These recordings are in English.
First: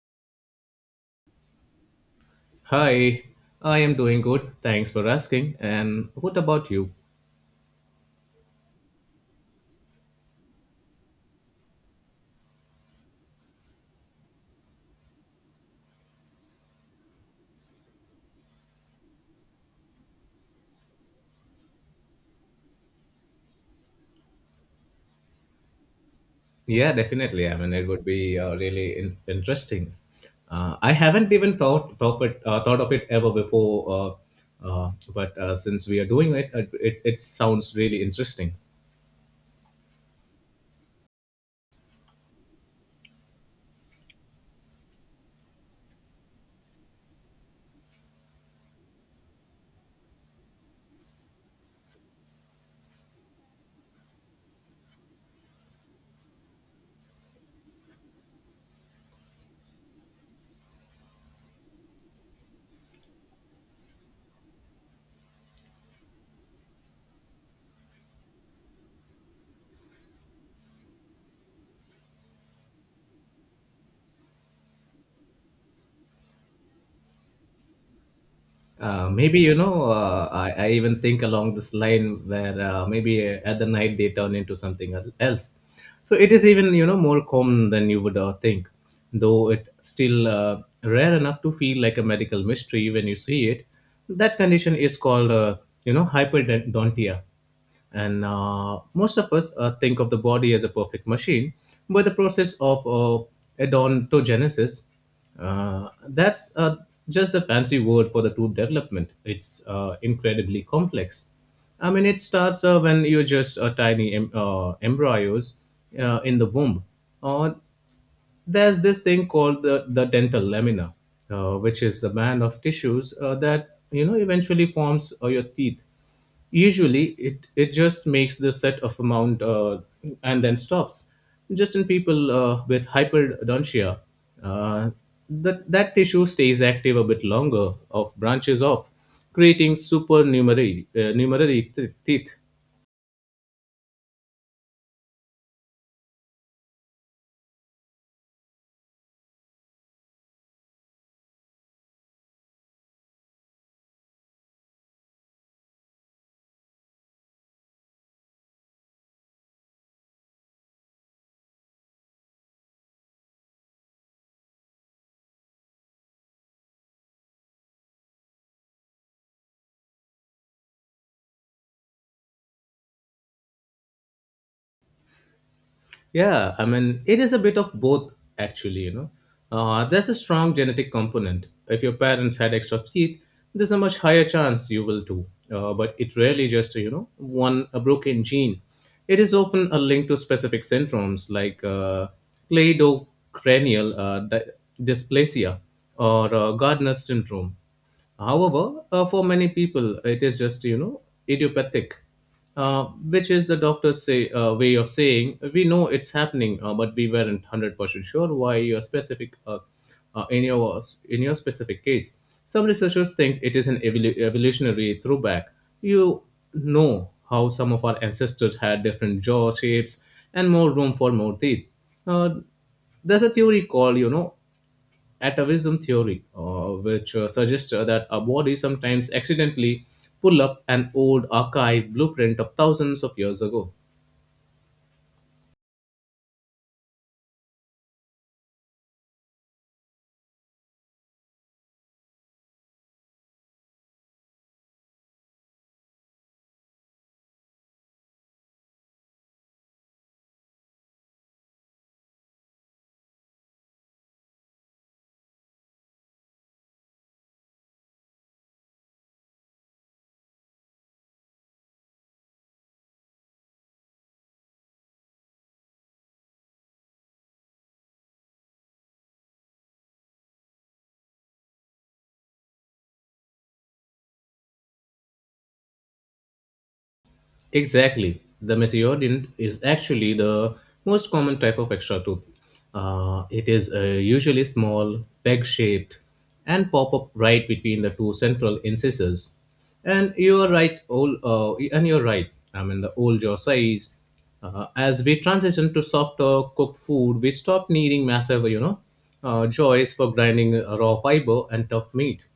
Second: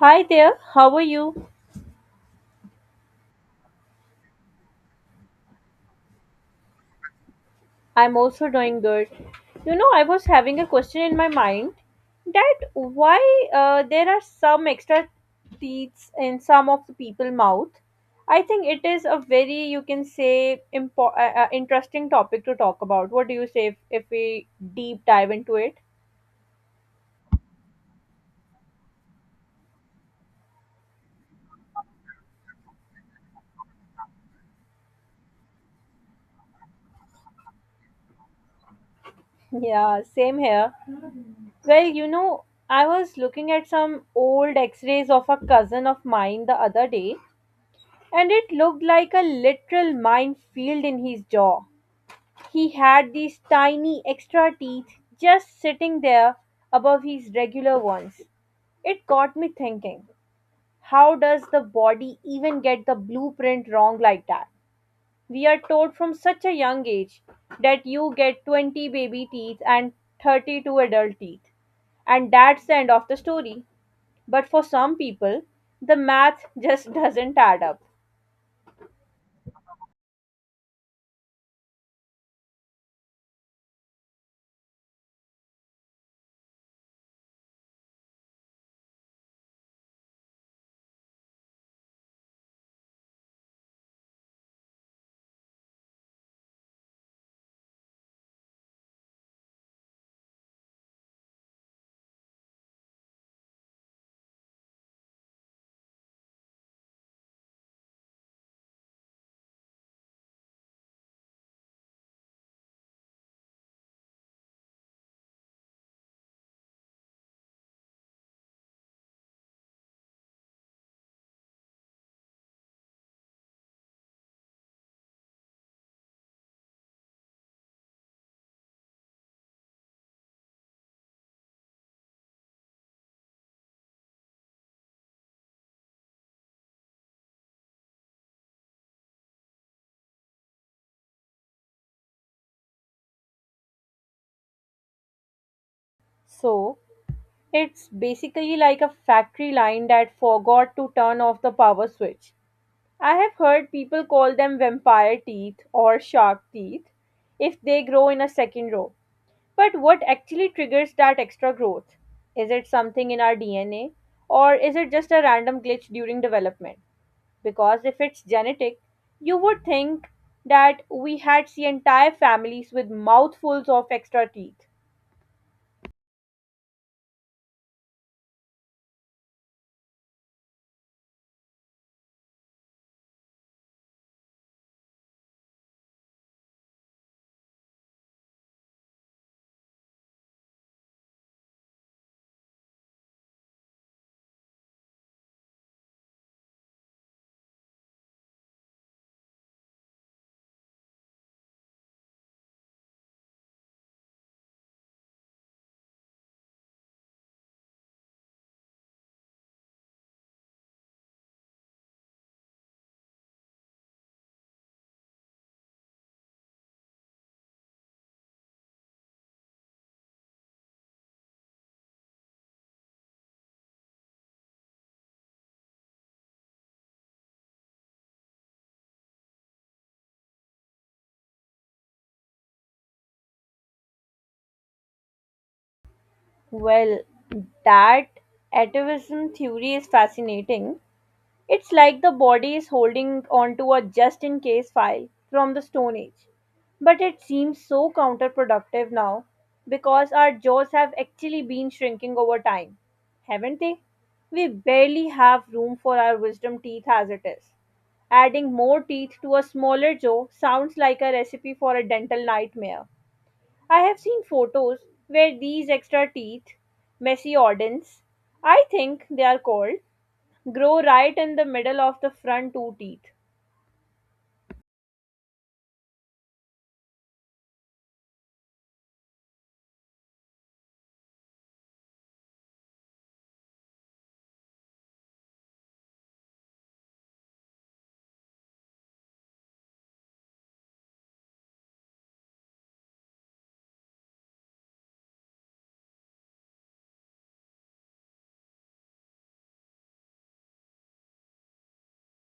Hi there, how are you? Hi, I am doing good. Thanks for asking. And what about you? I'm also doing good. You know, I was having a question in my mind that why there are some extra teeth in some of the people mouth. I think it is a very you can say interesting topic to talk about. What do you say if we deep dive into it? Yeah, definitely. I mean, it would be really interesting. I haven't even thought of it, ever before, but since we are doing it sounds really interesting. Yeah, same here. Well, you know, I was looking at some old x-rays of a cousin of mine the other day and it looked like a literal minefield in his jaw. He had these tiny extra teeth just sitting there above his regular ones. It got me thinking, how does the body even get the blueprint wrong like that? We are told from such a young age that you get 20 baby teeth and 32 adult teeth, and that's the end of the story. But for some people, the math just doesn't add up. Maybe I even think along this line where maybe at the night they turn into something else. So it is even more common than you would think, though it still rare enough to feel like a medical mystery when you see it. That condition is called hyperdontia. And most of us think of the body as a perfect machine, but the process of odontogenesis, that's just a fancy word for the tooth development. It's incredibly complex. I mean, it starts when you're just a tiny embryos in the womb. Uh, there's this thing called the dental lamina, which is the band of tissues that eventually forms your teeth. Usually, it just makes the set of amount, and then stops. Just in people with hyperdontia, uh, that tissue stays active a bit longer, of branches off, creating supernumerary numerary teeth. So, It's basically like a factory line that forgot to turn off the power switch. I have heard people call them vampire teeth or shark teeth if they grow in a second row. But what actually triggers that extra growth? Is it something in our DNA or is it just a random glitch during development? Because if it's genetic, you would think that we had see entire families with mouthfuls of extra teeth. Yeah, I mean, it is a bit of both, actually, There's a strong genetic component. If your parents had extra teeth, there's a much higher chance you will too. But it rarely just, you know, one a broken gene. It is often a link to specific syndromes like cleidocranial dysplasia or Gardner's syndrome. However, for many people, it is just, you know, idiopathic. Which is the doctor's say, way of saying, we know it's happening, but we weren't 100% sure why your specific, uh, in, your, in your specific case. Some researchers think it is an evolutionary throwback. You know how some of our ancestors had different jaw shapes and more room for more teeth. Uh, there's a theory called, atavism theory, which suggests that our bodies sometimes accidentally pull up an old archive blueprint of thousands of years ago. Well, that atavism theory is fascinating. It's like the body is holding onto a just in case file from the Stone Age. But it seems so counterproductive now because our jaws have actually been shrinking over time, haven't they? We barely have room for our wisdom teeth as it is. Adding more teeth to a smaller jaw sounds like a recipe for a dental nightmare. I have seen photos where these extra teeth, mesiodonts, I think they are called, grow right in the middle of the front two teeth. Exactly. The mesiodont is actually the most common type of extra tooth. It is usually small, peg shaped, and pop up right between the two central incisors. And you're right. I mean, the old jaw size. As we transition to softer cooked food, we stop needing massive, you know, jaws for grinding raw fiber and tough meat.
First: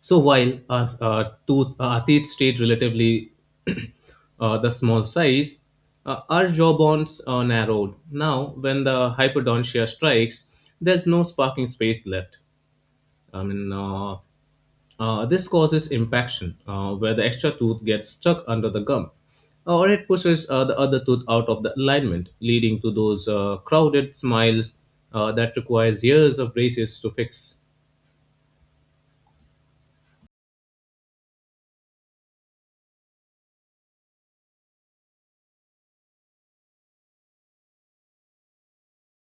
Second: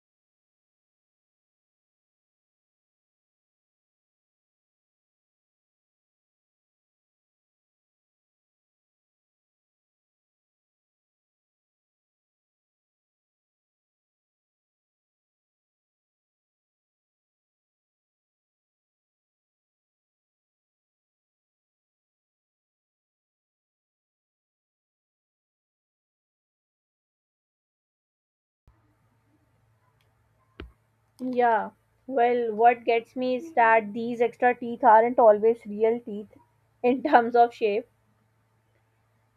So while Atit stayed relatively the small size, our jawbones are narrowed. Now, when the hypodontia strikes, there's no sparking space left. I mean, this causes impaction, where the extra tooth gets stuck under the gum, or it pushes the other tooth out of the alignment, leading to those crowded smiles that requires years of braces to fix. Yeah. Well, what gets me is that these extra teeth aren't always real teeth in terms of shape.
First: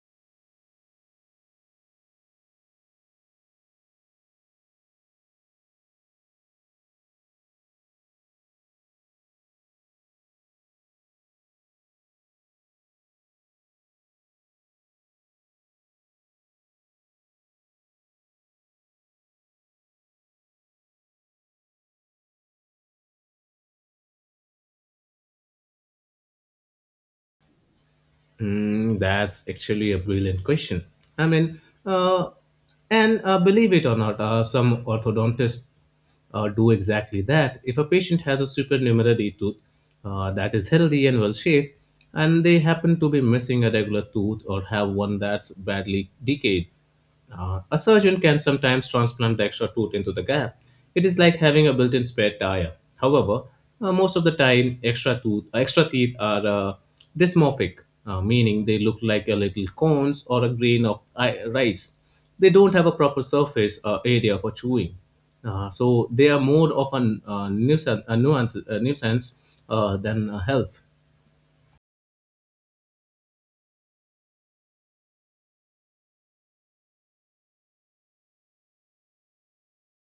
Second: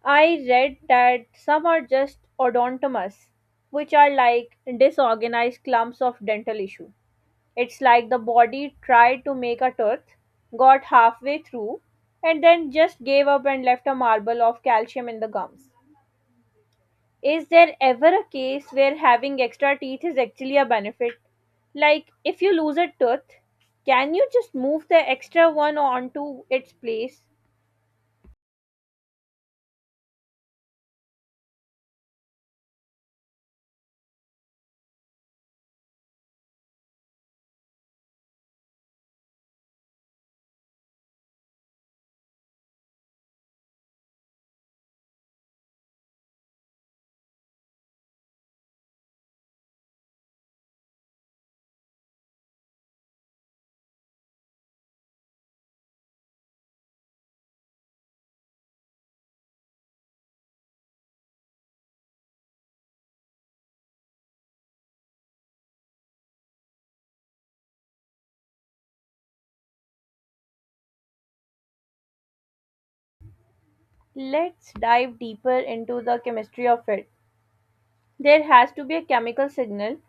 I read that some are just odontomas, which are like disorganized clumps of dental issue. It's like the body tried to make a tooth, got halfway through, and then just gave up and left a marble of calcium in the gums. Is there ever a case where having extra teeth is actually a benefit? Like, if you lose a tooth, can you just move the extra one onto its place? Hmm, that's actually a brilliant question. I mean, uh, and believe it or not, some orthodontists do exactly that. If a patient has a supernumerary tooth that is healthy and well shaped, and they happen to be missing a regular tooth or have one that's badly decayed, a surgeon can sometimes transplant the extra tooth into the gap. It is like having a built-in spare tire. However, most of the time, extra teeth are dysmorphic, meaning they look like a little cones or a grain of rice. They don't have a proper surface area for chewing. So they are more of an a nuisance than a help. Let's dive deeper into the chemistry of it. There has to be a chemical signal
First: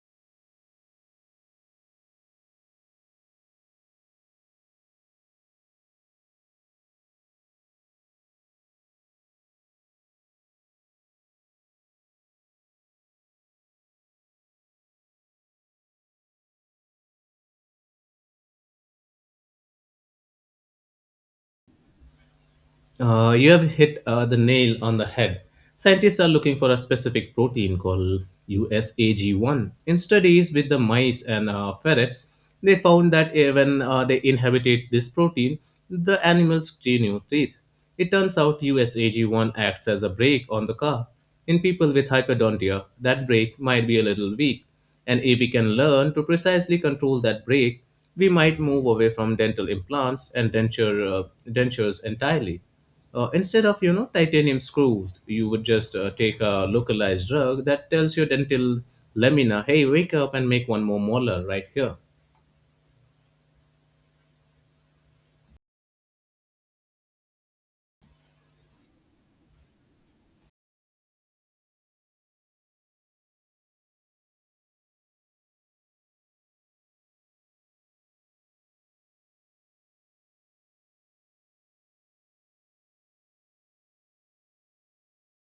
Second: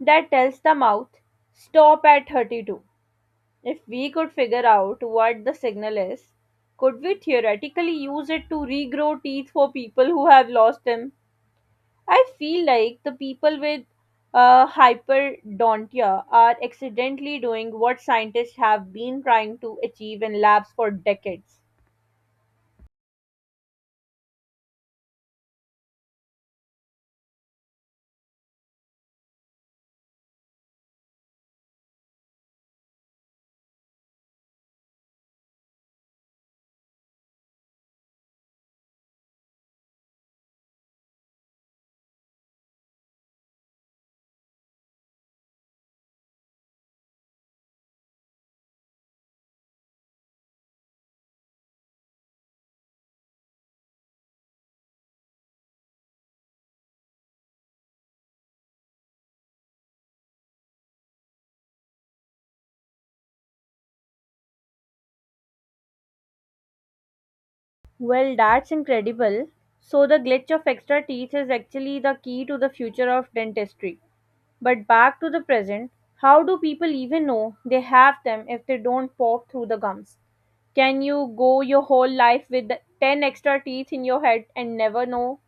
that tells the mouth, stop at 32. If we could figure out what the signal is, could we theoretically use it to regrow teeth for people who have lost them? I feel like the people with hyperdontia are accidentally doing what scientists have been trying to achieve in labs for decades. You have hit the nail on the head. Scientists are looking for a specific protein called USAG1. In studies with the mice and ferrets, they found that when they inhabited this protein, the animals grew new teeth. It turns out USAG1 acts as a brake on the car. In people with hyperdontia, that brake might be a little weak. And if we can learn to precisely control that break, we might move away from dental implants and dentures entirely. Instead of titanium screws, you would just take a localized drug that tells your dental lamina, "Hey, wake up and make one more molar right here." Well, that's incredible. So, the glitch of extra teeth is actually the key to the future of dentistry. But back to the present, how do people even know they have them if they don't pop through the gums? Can you go your whole life with the 10 extra teeth in your head and never know?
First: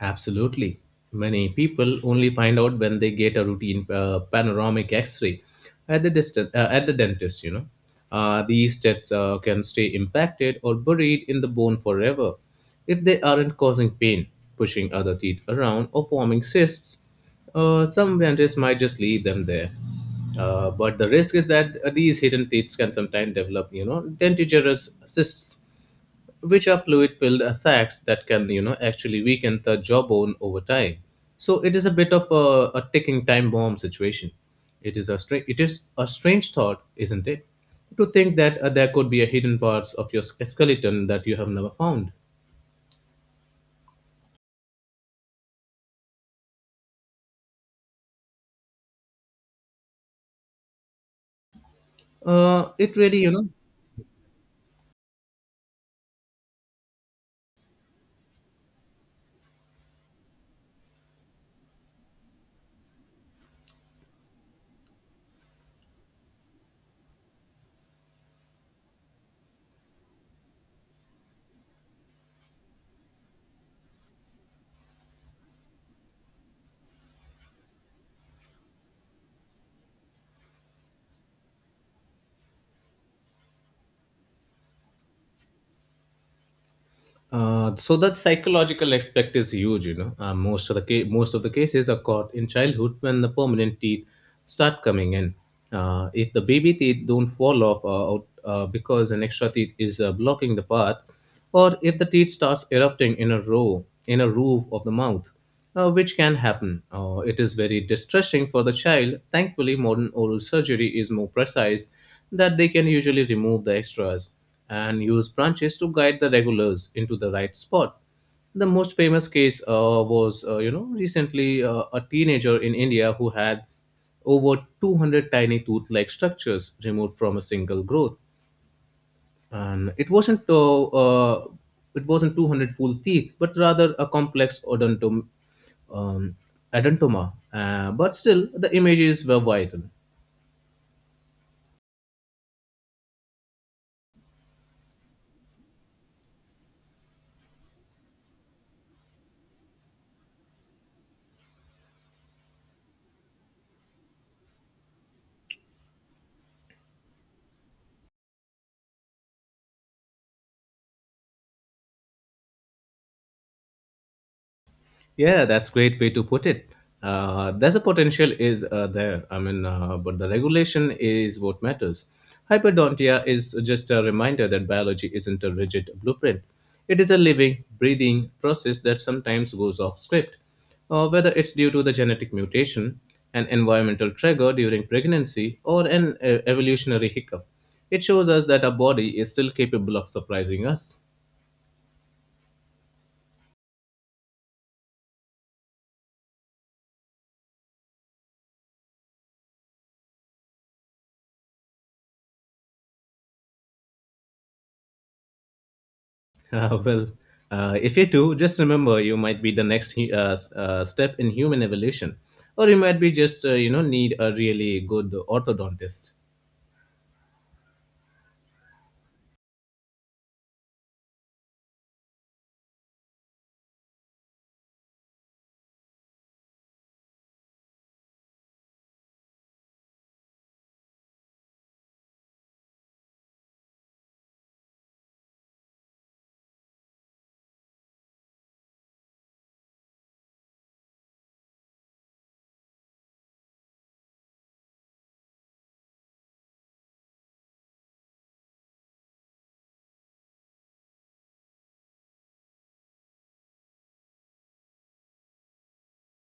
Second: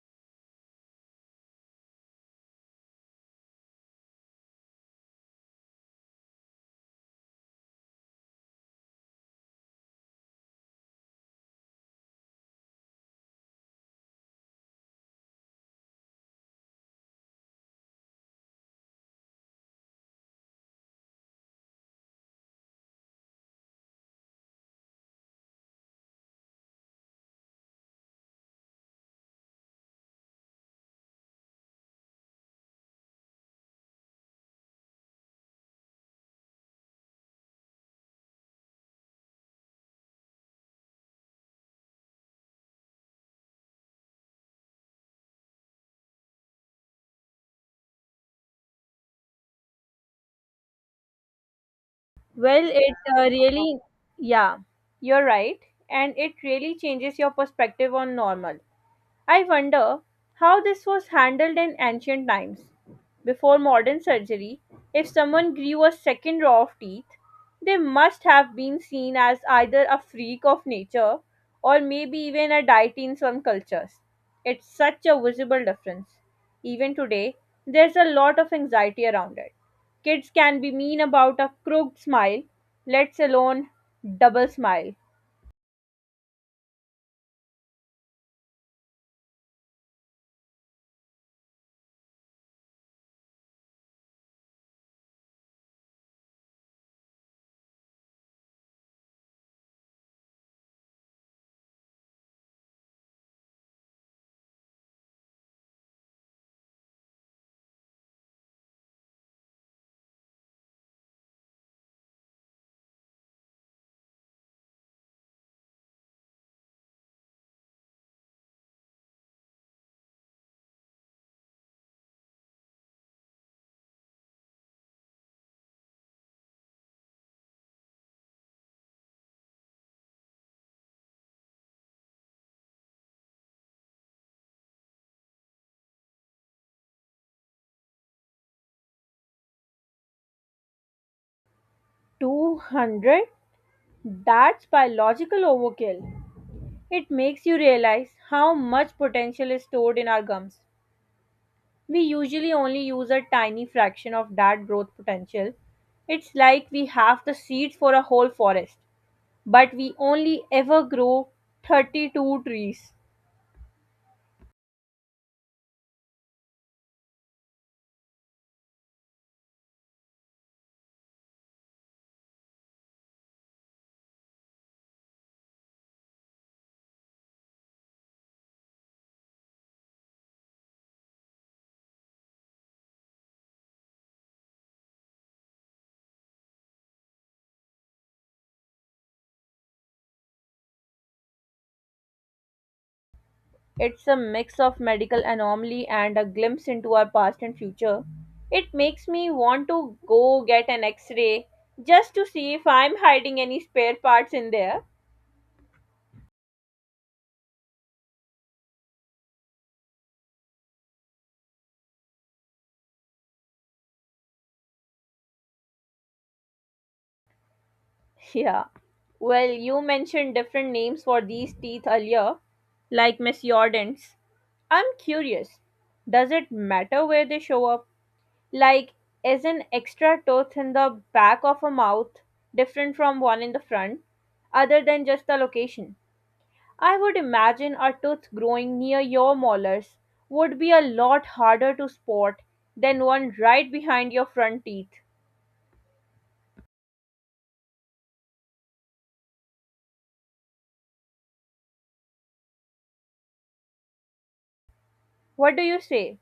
Absolutely. Many people only find out when they get a routine panoramic X-ray at the dentist. You know, these tests can stay impacted or buried in the bone forever if they aren't causing pain, pushing other teeth around, or forming cysts. Some dentists might just leave them there. But the risk is that these hidden teeth can sometimes develop, you know, dentigerous cysts, which are fluid filled sacs that can actually weaken the jawbone over time. So it is a bit of a ticking time bomb situation. It is a strange thought, isn't it, to think that there could be a hidden parts of your skeleton that you have never found. Well, it It really, you know. Yeah, you're right. And it really changes your perspective on normal. I wonder how this was handled in ancient times. Before modern surgery, if someone grew a second row of teeth, they must have been seen as either a freak of nature or maybe even a deity in some cultures. It's such a visible difference. Even today, there's a lot of anxiety around it. Kids can be mean about a crooked smile, let's alone double smile. So that psychological aspect is huge, you know. Most of the cases are caught in childhood when the permanent teeth start coming in. If the baby teeth don't fall off out, because an extra teeth is blocking the path, or if the teeth starts erupting in a row in a roof of the mouth, which can happen. It is very distressing for the child. Thankfully, modern oral surgery is more precise that they can usually remove the extras and use branches to guide the regulars into the right spot. The most famous case you know, recently a teenager in India who had over 200 tiny tooth-like structures removed from a single growth, and it wasn't 200 full teeth but rather a complex um, odontoma. But still the images were vital. 200? That's biological overkill. It makes you realize how much potential is stored in our gums. We usually only use a tiny fraction of that growth potential. It's like we have the seeds for a whole forest, but we only ever grow 32 trees. Yeah, that's great way to put it. There's a potential is there. I mean, but the regulation is what matters. Hyperdontia is just a reminder that biology isn't a rigid blueprint. It is a living, breathing process that sometimes goes off script. Whether it's due to the genetic mutation, an environmental trigger during pregnancy, or an evolutionary hiccup, it shows us that our body is still capable of surprising us. It's a mix of medical anomaly and a glimpse into our past and future. It makes me want to go get an x ray just to see if I'm hiding any spare parts in there. Uh, well, if you do, just remember you might be the next step in human evolution, or you might be just need a really good orthodontist. Yeah. Well, you mentioned different names for these teeth earlier, like mesiodonts. I'm curious, does it matter where they show up? Like, is an extra tooth in the back of a mouth different from one in the front, other than just the location? I would imagine a tooth growing near your molars would be a lot harder to spot than one right behind your front teeth. What do you say?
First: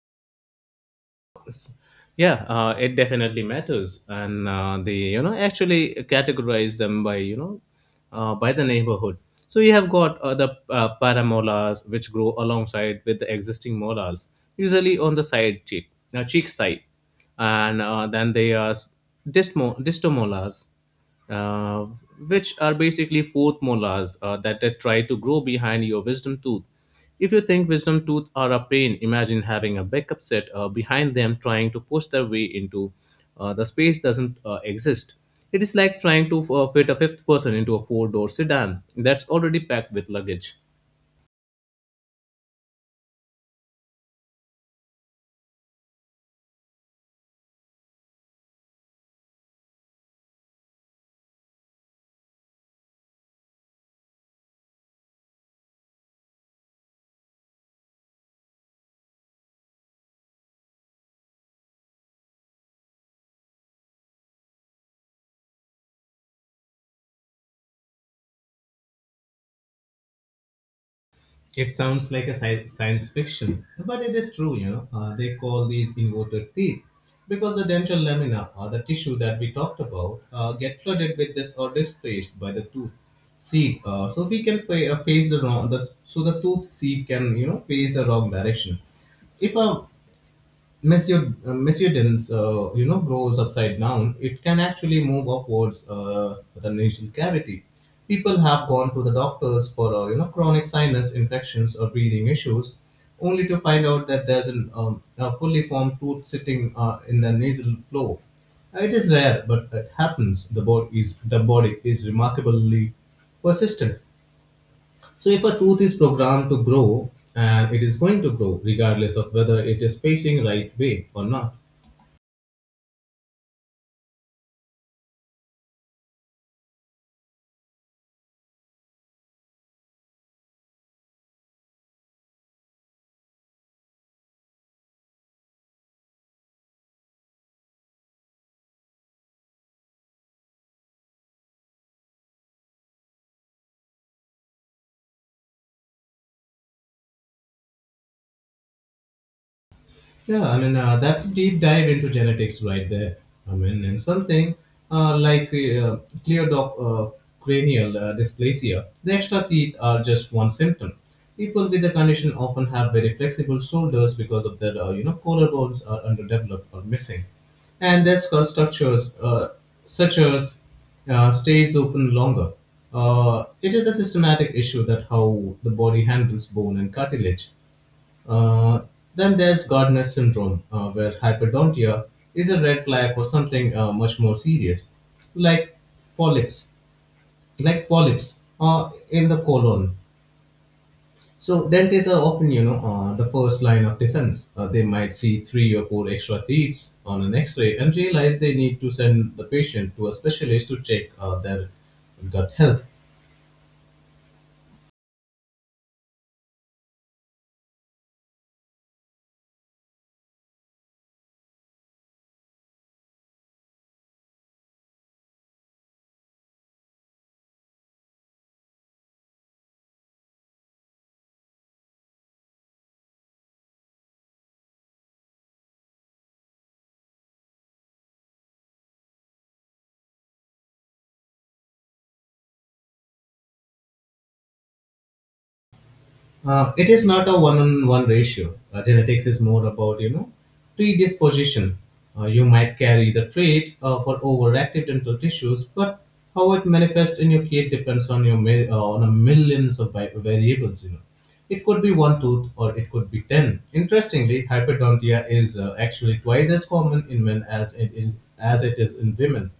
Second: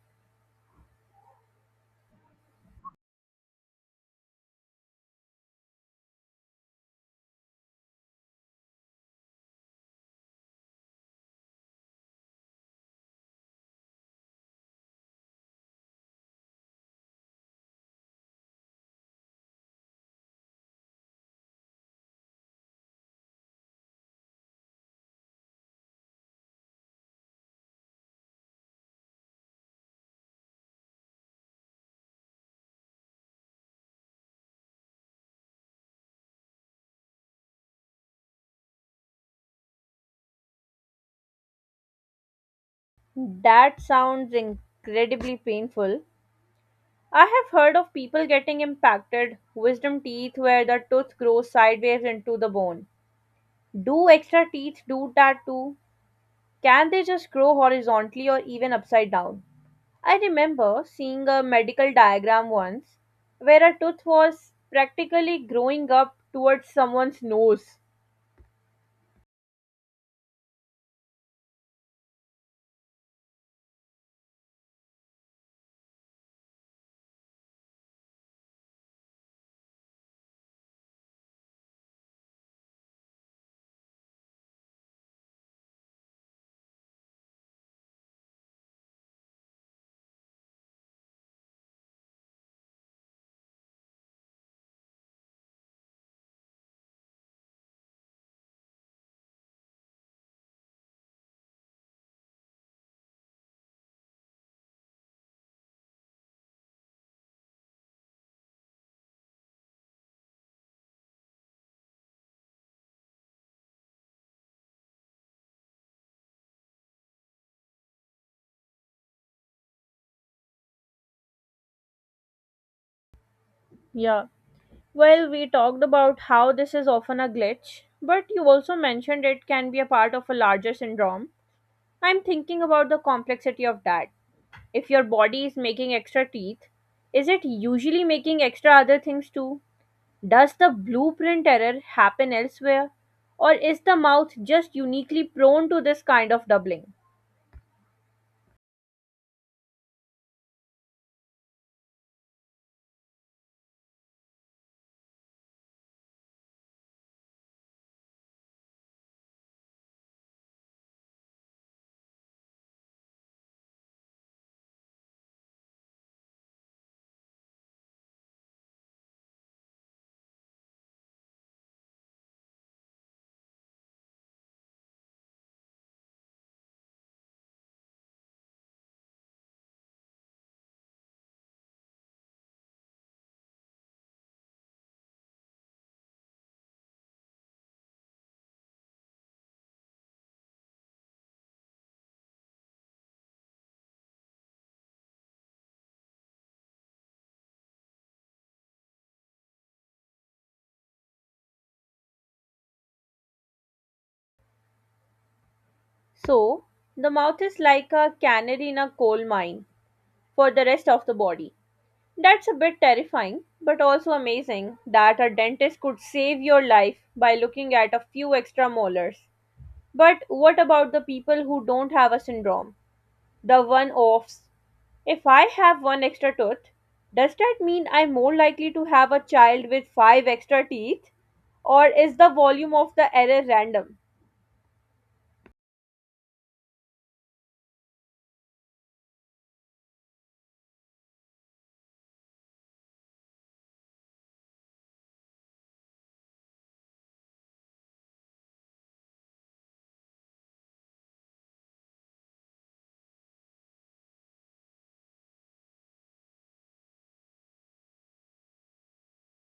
Yeah, it definitely matters, and they actually categorize them by by the neighborhood. So you have got the paramolars, which grow alongside with the existing molars, usually on the side cheek side. And then they are distomolars, uh, which are basically fourth molars that, try to grow behind your wisdom tooth. If you think wisdom tooth are a pain, imagine having a backup set behind them trying to push their way into the space doesn't exist. It is like trying to fit a fifth person into a four-door sedan that's already packed with luggage. That sounds incredibly painful. I have heard of people getting impacted wisdom teeth where the tooth grows sideways into the bone. Do extra teeth do that too? Can they just grow horizontally or even upside down? I remember seeing a medical diagram once where a tooth was practically growing up towards someone's nose. It sounds like a science fiction, but it is true, you know. They call these inverted teeth because the dental lamina, or the tissue that we talked about, get flooded with this or displaced by the tooth seed. So we can fa- face the wrong, the, so the tooth seed can, you know, face the wrong direction. If a Mesiodens, you know, grows upside down, it can actually move upwards the nasal cavity. People have gone to the doctors for, you know, chronic sinus infections or breathing issues, only to find out that there's a fully formed tooth sitting in the nasal floor. It is rare, but it happens. The body is remarkably persistent. So if a tooth is programmed to grow, and it is going to grow regardless of whether it is facing right way or not. Yeah. Well, we talked about how this is often a glitch, but you also mentioned it can be a part of a larger syndrome. I'm thinking about the complexity of that. If your body is making extra teeth, is it usually making extra other things too? Does the blueprint error happen elsewhere? Or is the mouth just uniquely prone to this kind of doubling? Yeah, I mean, that's a deep dive into genetics right there. I mean, and something uh, like uh, clear doc- uh, cranial dysplasia, the extra teeth are just one symptom. People with the condition often have very flexible shoulders because of their, you know, collarbones are underdeveloped or missing. And their skull structures, such as stays open longer. It is a systematic issue that how the body handles bone and cartilage. Uh, then there's Gardner syndrome, where hyperdontia is a red flag for something much more serious, like polyps, polyps, in the colon. So dentists are often, the first line of defense. They might see three or four extra teeth on an X-ray and realize they need to send the patient to a specialist to check their gut health. So, the mouth is like a canary in a coal mine for the rest of the body. That's a bit terrifying, but also amazing that a dentist could save your life by looking at a few extra molars. But what about the people who don't have a syndrome? The one offs. If I have one extra tooth, does that mean I'm more likely to have a child with five extra teeth? Or is the volume of the error random? It is not a one-on-one ratio. Genetics is more about predisposition. You might carry the trait for overactive dental tissues, but how it manifests in your kid depends on on a millions of variables. You know, it could be one tooth or it could be ten. Interestingly, hyperdontia is actually twice as common in men as it is in women.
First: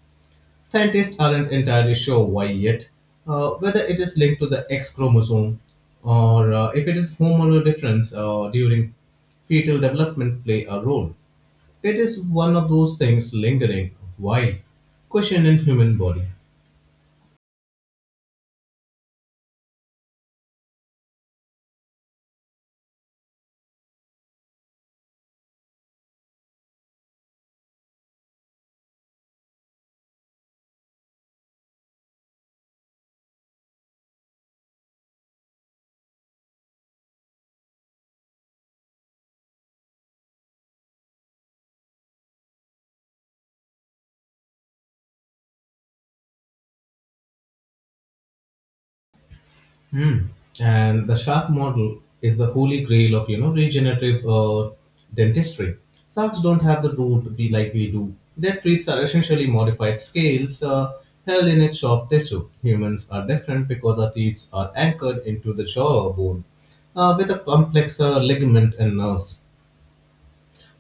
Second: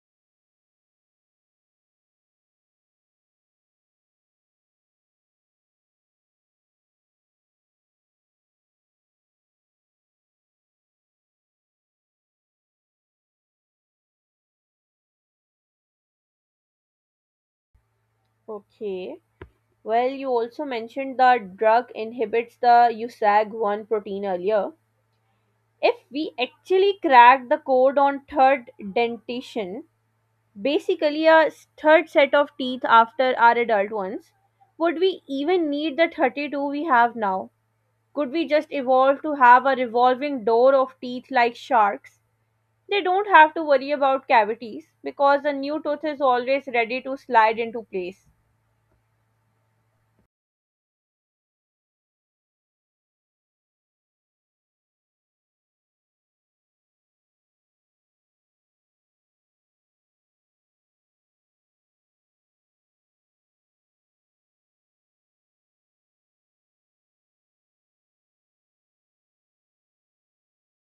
Scientists aren't entirely sure why yet, whether it is linked to the X chromosome or if it is hormonal difference during fetal development play a role. It is one of those things lingering, why? Question in human body. Okay. Well, you also mentioned the drug inhibits the USAG1 protein earlier. If we actually crack the code on third dentition, basically a third set of teeth after our adult ones. Would we even need the 32 we have now? Could we just evolve to have a revolving door of teeth like sharks? They don't have to worry about cavities because the new tooth is always ready to slide into place. Hmm. And the shark model is the holy grail of regenerative dentistry. Sharks don't have the root we do. Their teeth are essentially modified scales held in a soft tissue. Humans are different because our teeth are anchored into the jawbone with a complex ligament and nerves.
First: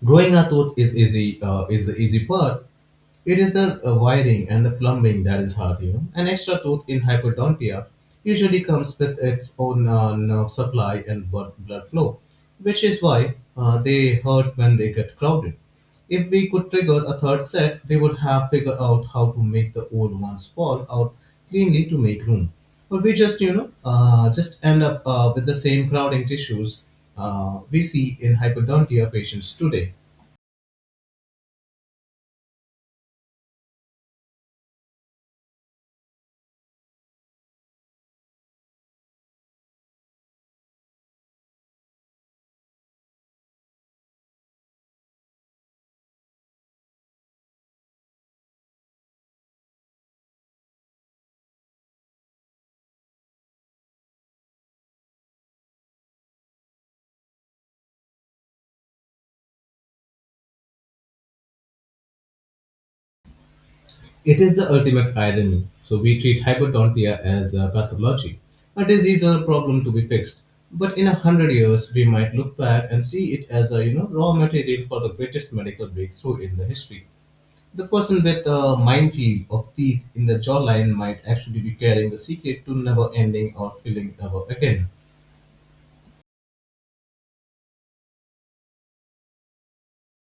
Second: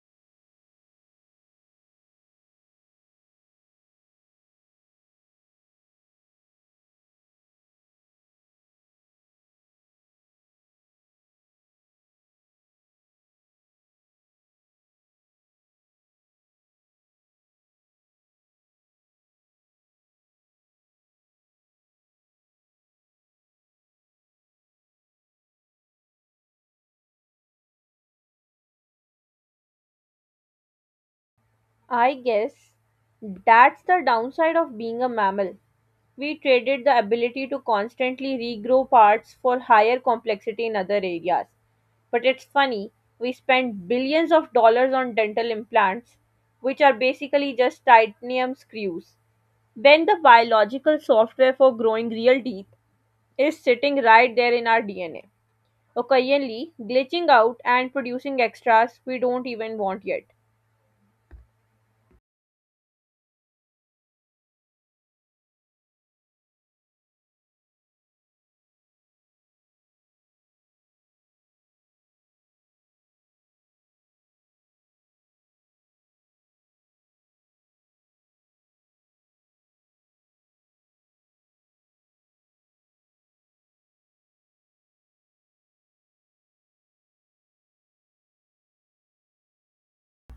Growing a tooth is easy. Is the easy part. It is the wiring and the plumbing that is hard. You know, an extra tooth in hypodontia usually comes with its own nerve supply and blood flow, which is why they hurt when they get crowded. If we could trigger a third set, we would have figured out how to make the old ones fall out cleanly to make room. Or we just, just end up with the same crowding tissues we see in hypodontia patients today. I guess that's the downside of being a mammal. We traded the ability to constantly regrow parts for higher complexity in other areas. But it's funny, we spend billions of dollars on dental implants, which are basically just titanium screws, when the biological software for growing real teeth is sitting right there in our DNA. Occasionally, glitching out and producing extras we don't even want yet. It is the ultimate irony. So we treat hypodontia as a pathology, a disease or a problem to be fixed. But in a hundred years, we might look back and see it as a raw material for the greatest medical breakthrough in the history. The person with a minefield of teeth in the jawline might actually be carrying the secret to never ending or filling ever again.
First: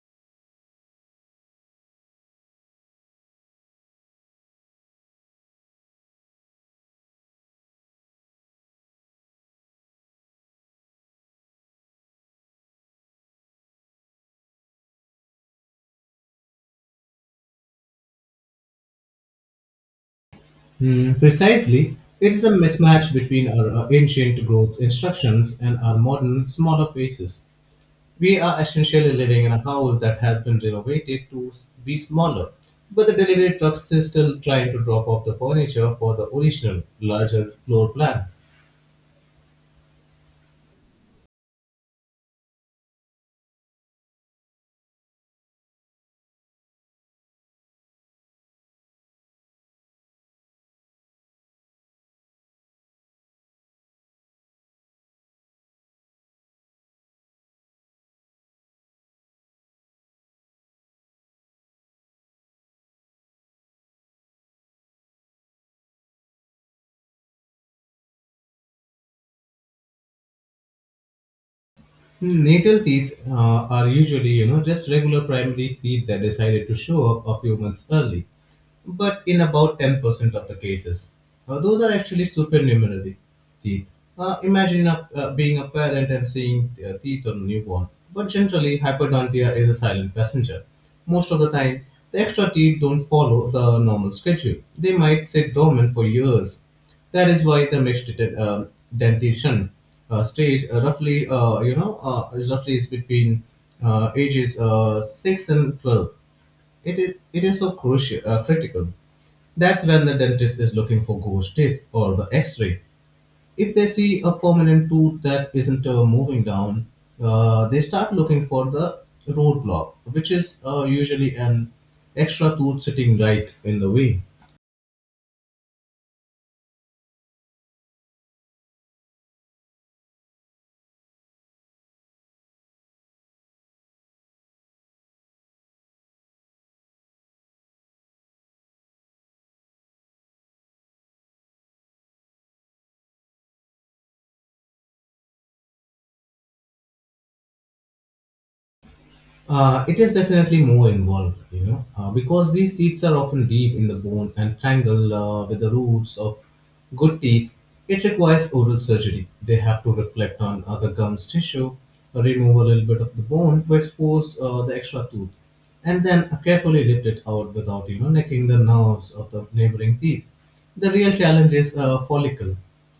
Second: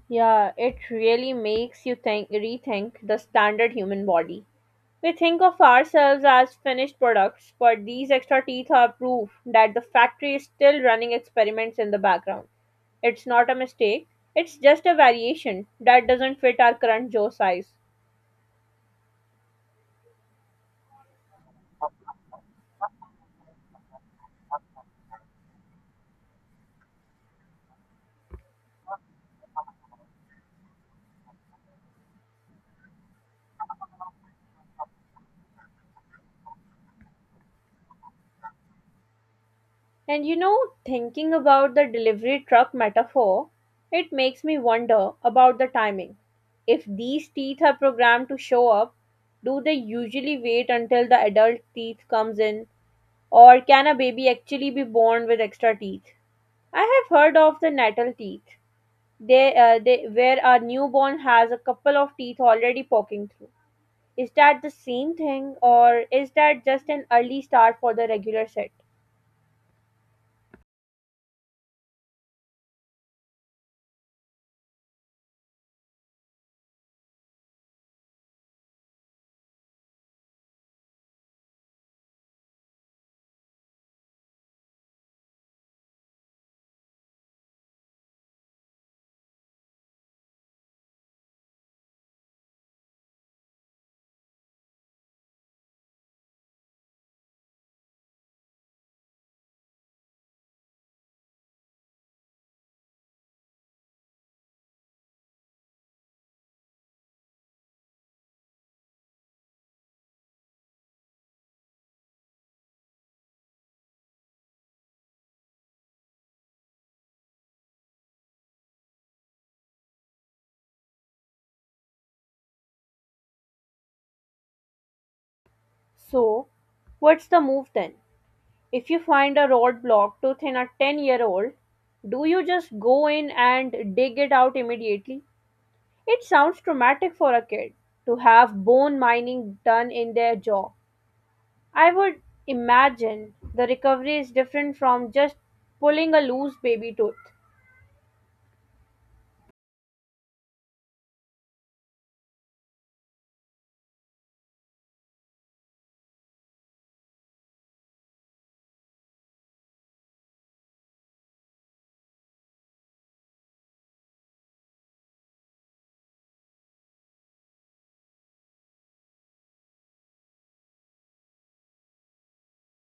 Yeah, it really makes you think rethink the standard human body. We think of ourselves as finished products, but these extra teeth are proof that the factory is still running experiments in the background. It's not a mistake, it's just a variation that doesn't fit our current jaw size. Hmm, precisely, it's a mismatch between our ancient growth instructions and our modern, smaller faces. We are essentially living in a house that has been renovated to be smaller, but the delivery trucks is still trying to drop off the furniture for the original, larger floor plan. And you know, thinking about the delivery truck metaphor, it makes me wonder about the timing. If these teeth are programmed to show up, do they usually wait until the adult teeth comes in or can a baby actually be born with extra teeth? I have heard of the natal teeth. They where a newborn has a couple of teeth already poking through. Is that the same thing or is that just an early start for the regular set? Natal teeth are usually, you know, just regular primary teeth that decided to show up a few months early, but in about 10% of the cases, those are actually supernumerary teeth. Imagine a, being a parent and seeing teeth on a newborn, but generally, hyperdontia is a silent passenger. Most of the time, the extra teeth don't follow the normal schedule. They might sit dormant for years. That is why the dentition stage roughly is between ages 6 and 12 it is so crucial, critical. That's when the dentist is looking for ghost teeth or the x-ray. If they see a permanent tooth that isn't moving down, they start looking for the root block, which is usually an extra tooth sitting right in the way. So, what's the move then? If you find a roadblock to in a 10-year-old, do you just go in and dig it out immediately? It sounds traumatic for a kid to have bone mining done in their jaw. I would imagine the recovery is different from just pulling a loose baby tooth. It is definitely more involved, you know, because these teeth are often deep in the bone and tangled with the roots of good teeth. It requires oral surgery. They have to reflect on the gum's tissue, remove a little bit of the bone to expose the extra tooth, and then carefully lift it out without, you know, necking the nerves of the neighboring teeth. The real challenge is a follicle.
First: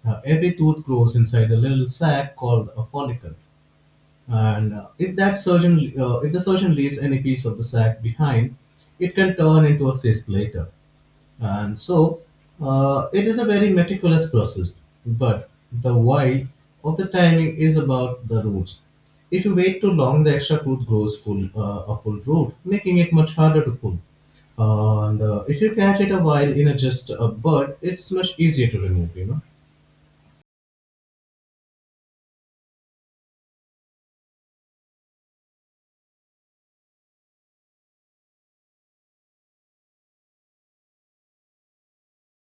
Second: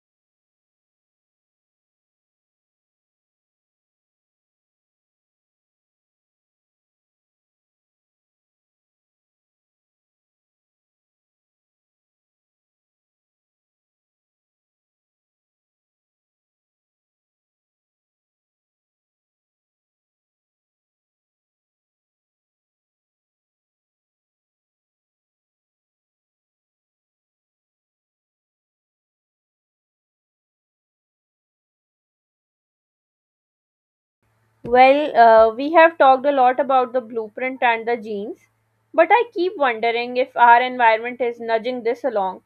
Every tooth grows inside a little sac called a follicle, and if that surgeon if the surgeon leaves any piece of the sac behind, it can turn into a cyst later. And so it is a very meticulous process, but the why of the timing is about the roots. If you wait too long, the extra tooth grows full a full root, making it much harder to pull. And if you catch it a while in a just a bud, it's much easier to remove, you know. Well, we have talked a lot about the blueprint and the genes, but I keep wondering if our environment is nudging this along.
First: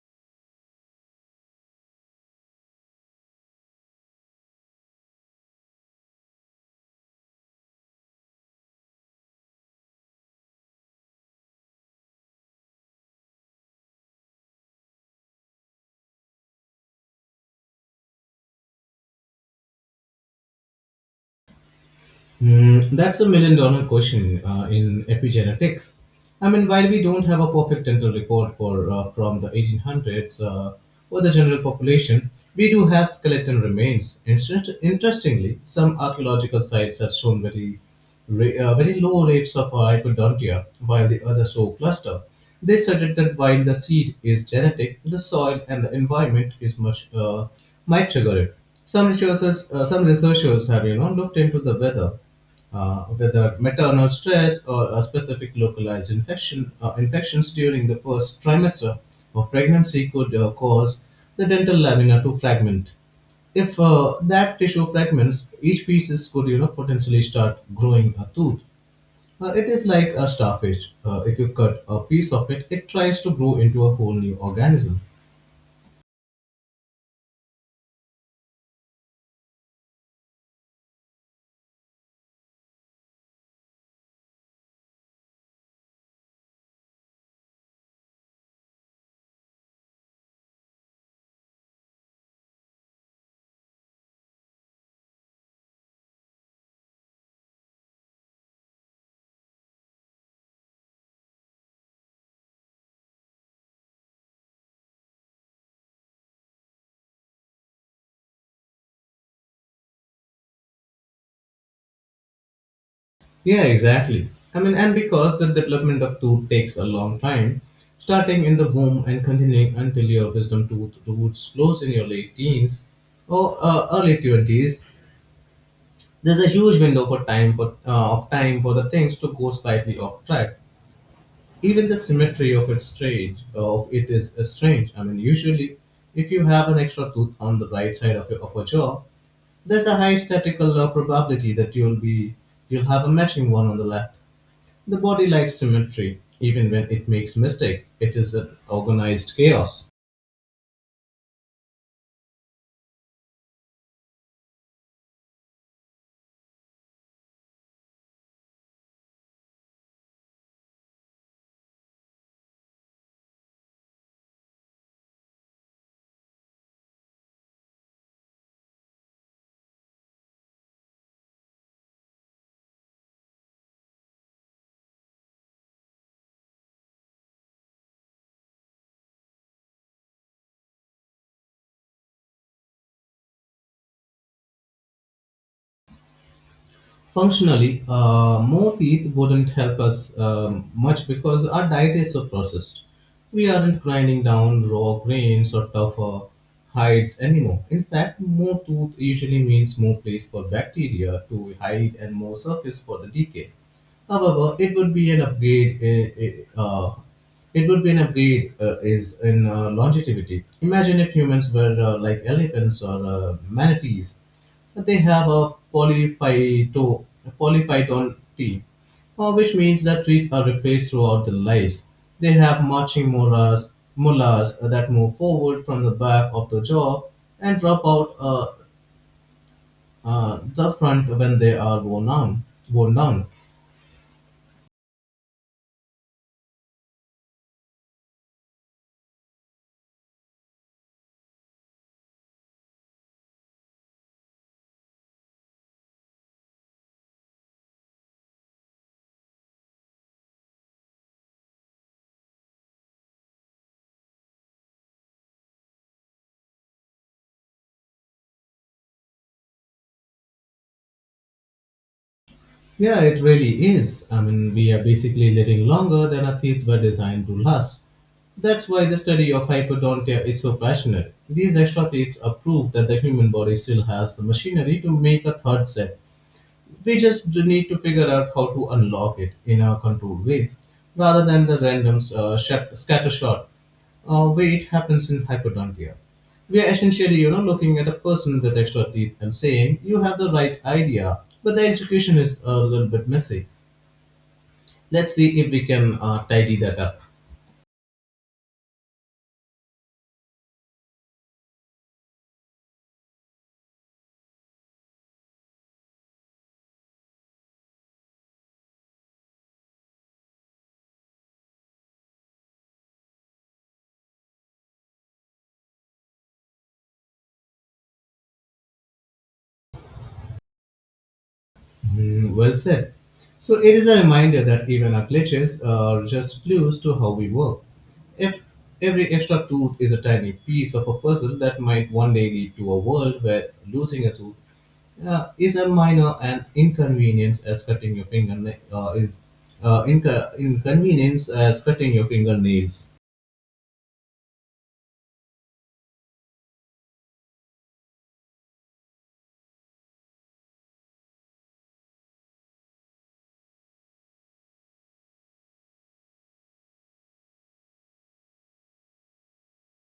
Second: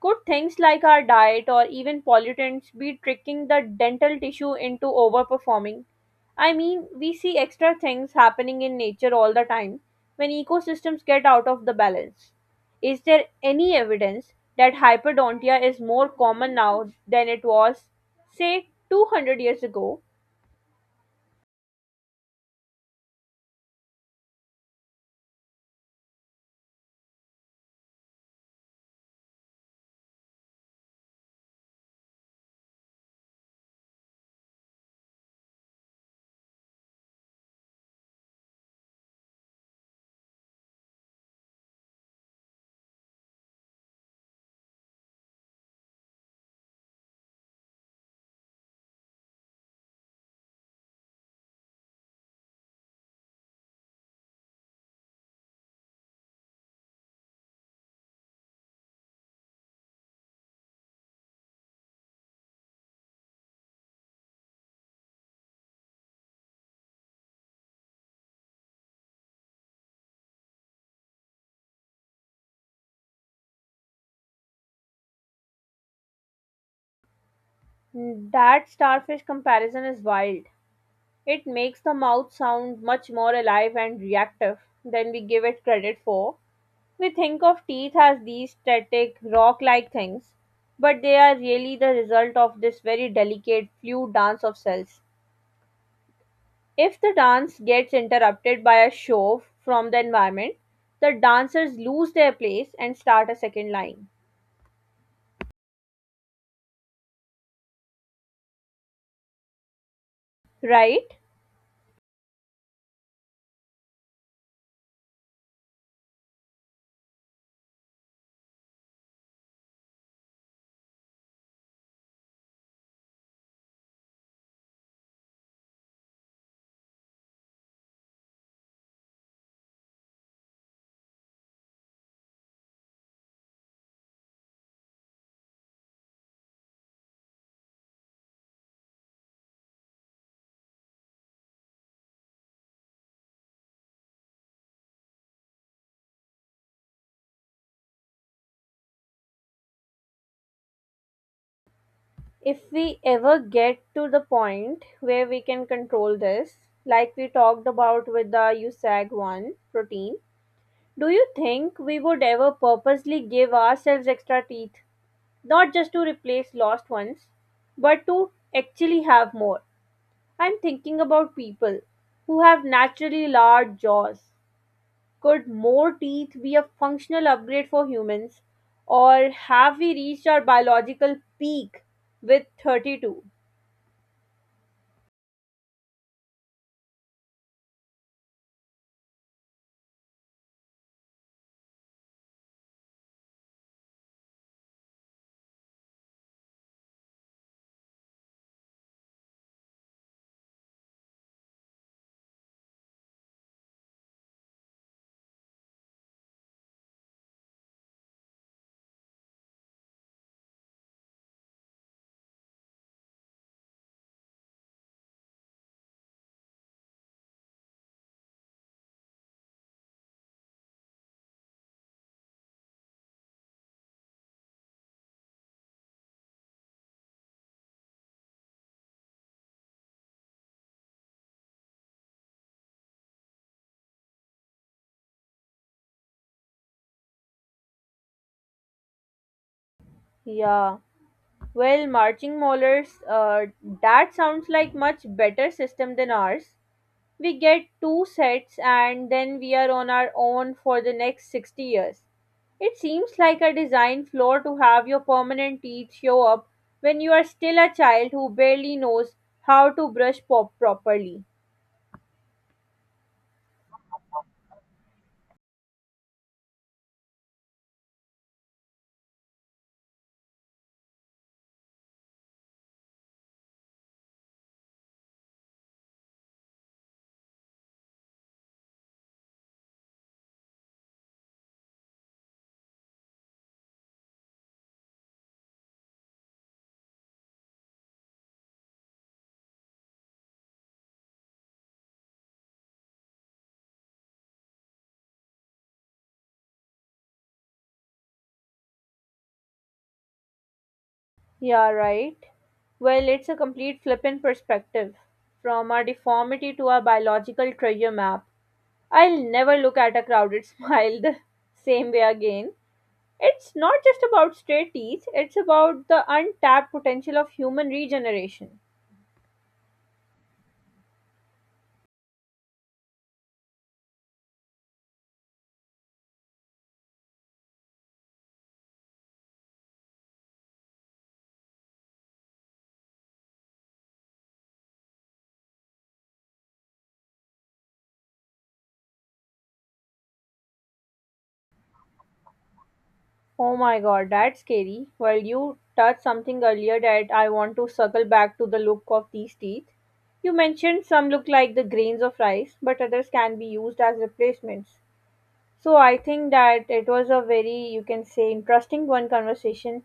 Could things like our diet or even pollutants be tricking the dental tissue into overperforming? I mean, we see extra things happening in nature all the time when ecosystems get out of the balance. Is there any evidence that hyperdontia is more common now than it was, say, 200 years ago? Mm, that's a million dollar question in epigenetics. I mean, while we don't have a perfect dental record for from the 1800s for the general population, we do have skeleton remains. Interestingly, some archaeological sites have shown very low rates of hypodontia, while the others show cluster. They suggest that while the seed is genetic, the soil and the environment is much might trigger it. Some researchers have looked into whether maternal stress or a specific localized infections during the first trimester of pregnancy could cause the dental lamina to fragment. If that tissue fragments, each piece could potentially start growing a tooth. It is like a starfish. If you cut a piece of it, it tries to grow into a whole new organism. That starfish comparison is wild. It makes the mouth sound much more alive and reactive than we give it credit for. We think of teeth as these static, rock like things, but they are really the result of this very delicate, fluid dance of cells. If the dance gets interrupted by a shove from the environment, the dancers lose their place and start a second line, right? Yeah, exactly. I mean, and because the development of tooth takes a long time, starting in the womb and continuing until your wisdom tooth roots close in your late teens or early twenties, there's a huge window for time for of time for the things to go slightly off track. Even the symmetry of it's strange of it is strange. I mean, usually if you have an extra tooth on the right side of your upper jaw, there's a high statistical probability that you'll have a matching one on the left. The body likes symmetry. Even when it makes mistake, it is an organized chaos. If we ever get to the point where we can control this, like we talked about with the USAG 1 protein, do you think we would ever purposely give ourselves extra teeth? Not just to replace lost ones, but to actually have more. I'm thinking about people who have naturally large jaws. Could more teeth be a functional upgrade for humans? Or have we reached our biological peak with 32? Functionally, more teeth wouldn't help us much because our diet is so processed. We aren't grinding down raw grains or tougher hides anymore. In fact, more tooth usually means more place for bacteria to hide and more surface for the decay. However, it would be an upgrade. It would be an upgrade is in longevity. Imagine if humans were like elephants or manatees. They have a polyphyton team, which means that trees are replaced throughout their lives. They have mullahs that move forward from the back of the jaw and drop out the front when they are worn down. Worn down. Yeah. Well, marching molars, that sounds like much better system than ours. We get two sets and then we are on our own for the next 60 years. It seems like a design flaw to have your permanent teeth show up when you are still a child who barely knows how to brush pop properly. Yeah, it really is. I mean, we are basically living longer than our teeth were designed to last. That's why the study of hypodontia is so passionate. These extra teeth are proof that the human body still has the machinery to make a third set. We just need to figure out how to unlock it in a controlled way rather than the random scattershot way it happens in hypodontia. We are essentially, you know, looking at a person with extra teeth and saying, you have the right idea, but the execution is a little bit messy. Let's see if we can tidy that up. Yeah, right. Well, it's a complete flip in perspective from our deformity to our biological treasure map. I'll never look at a crowded smile the same way again. It's not just about straight teeth, it's about the untapped potential of human regeneration. Mm, well said. So it is a reminder that even our glitches are just clues to how we work. If every extra tooth is a tiny piece of a puzzle that might one day lead to a world where losing a tooth is a minor and inconvenience as cutting your inconvenience as cutting your fingernails. Oh my god, that's scary. Well, you touched something earlier that I want to circle back to the look of these teeth. You mentioned some look like the grains of rice, but others can be used as replacements. So I think that it was a very, you can say, interesting one conversation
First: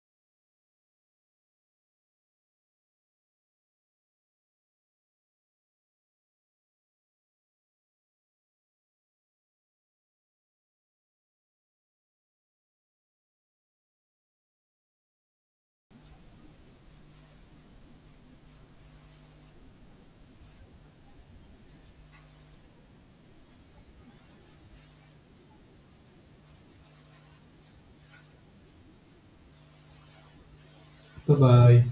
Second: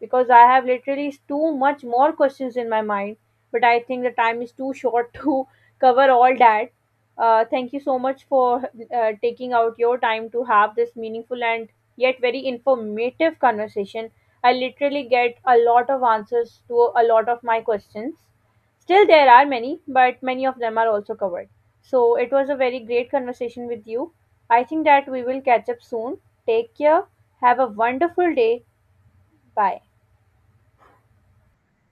because I have literally too much more questions in my mind, but I think the time is too short to cover all that. Thank you so much for taking out your time to have this meaningful and yet very informative conversation. I literally get a lot of answers to a lot of my questions. Still, there are many, but many of them are also covered. So it was a very great conversation with you. I think that we will catch up soon. Take care. Have a wonderful day. Bye. Bye bye.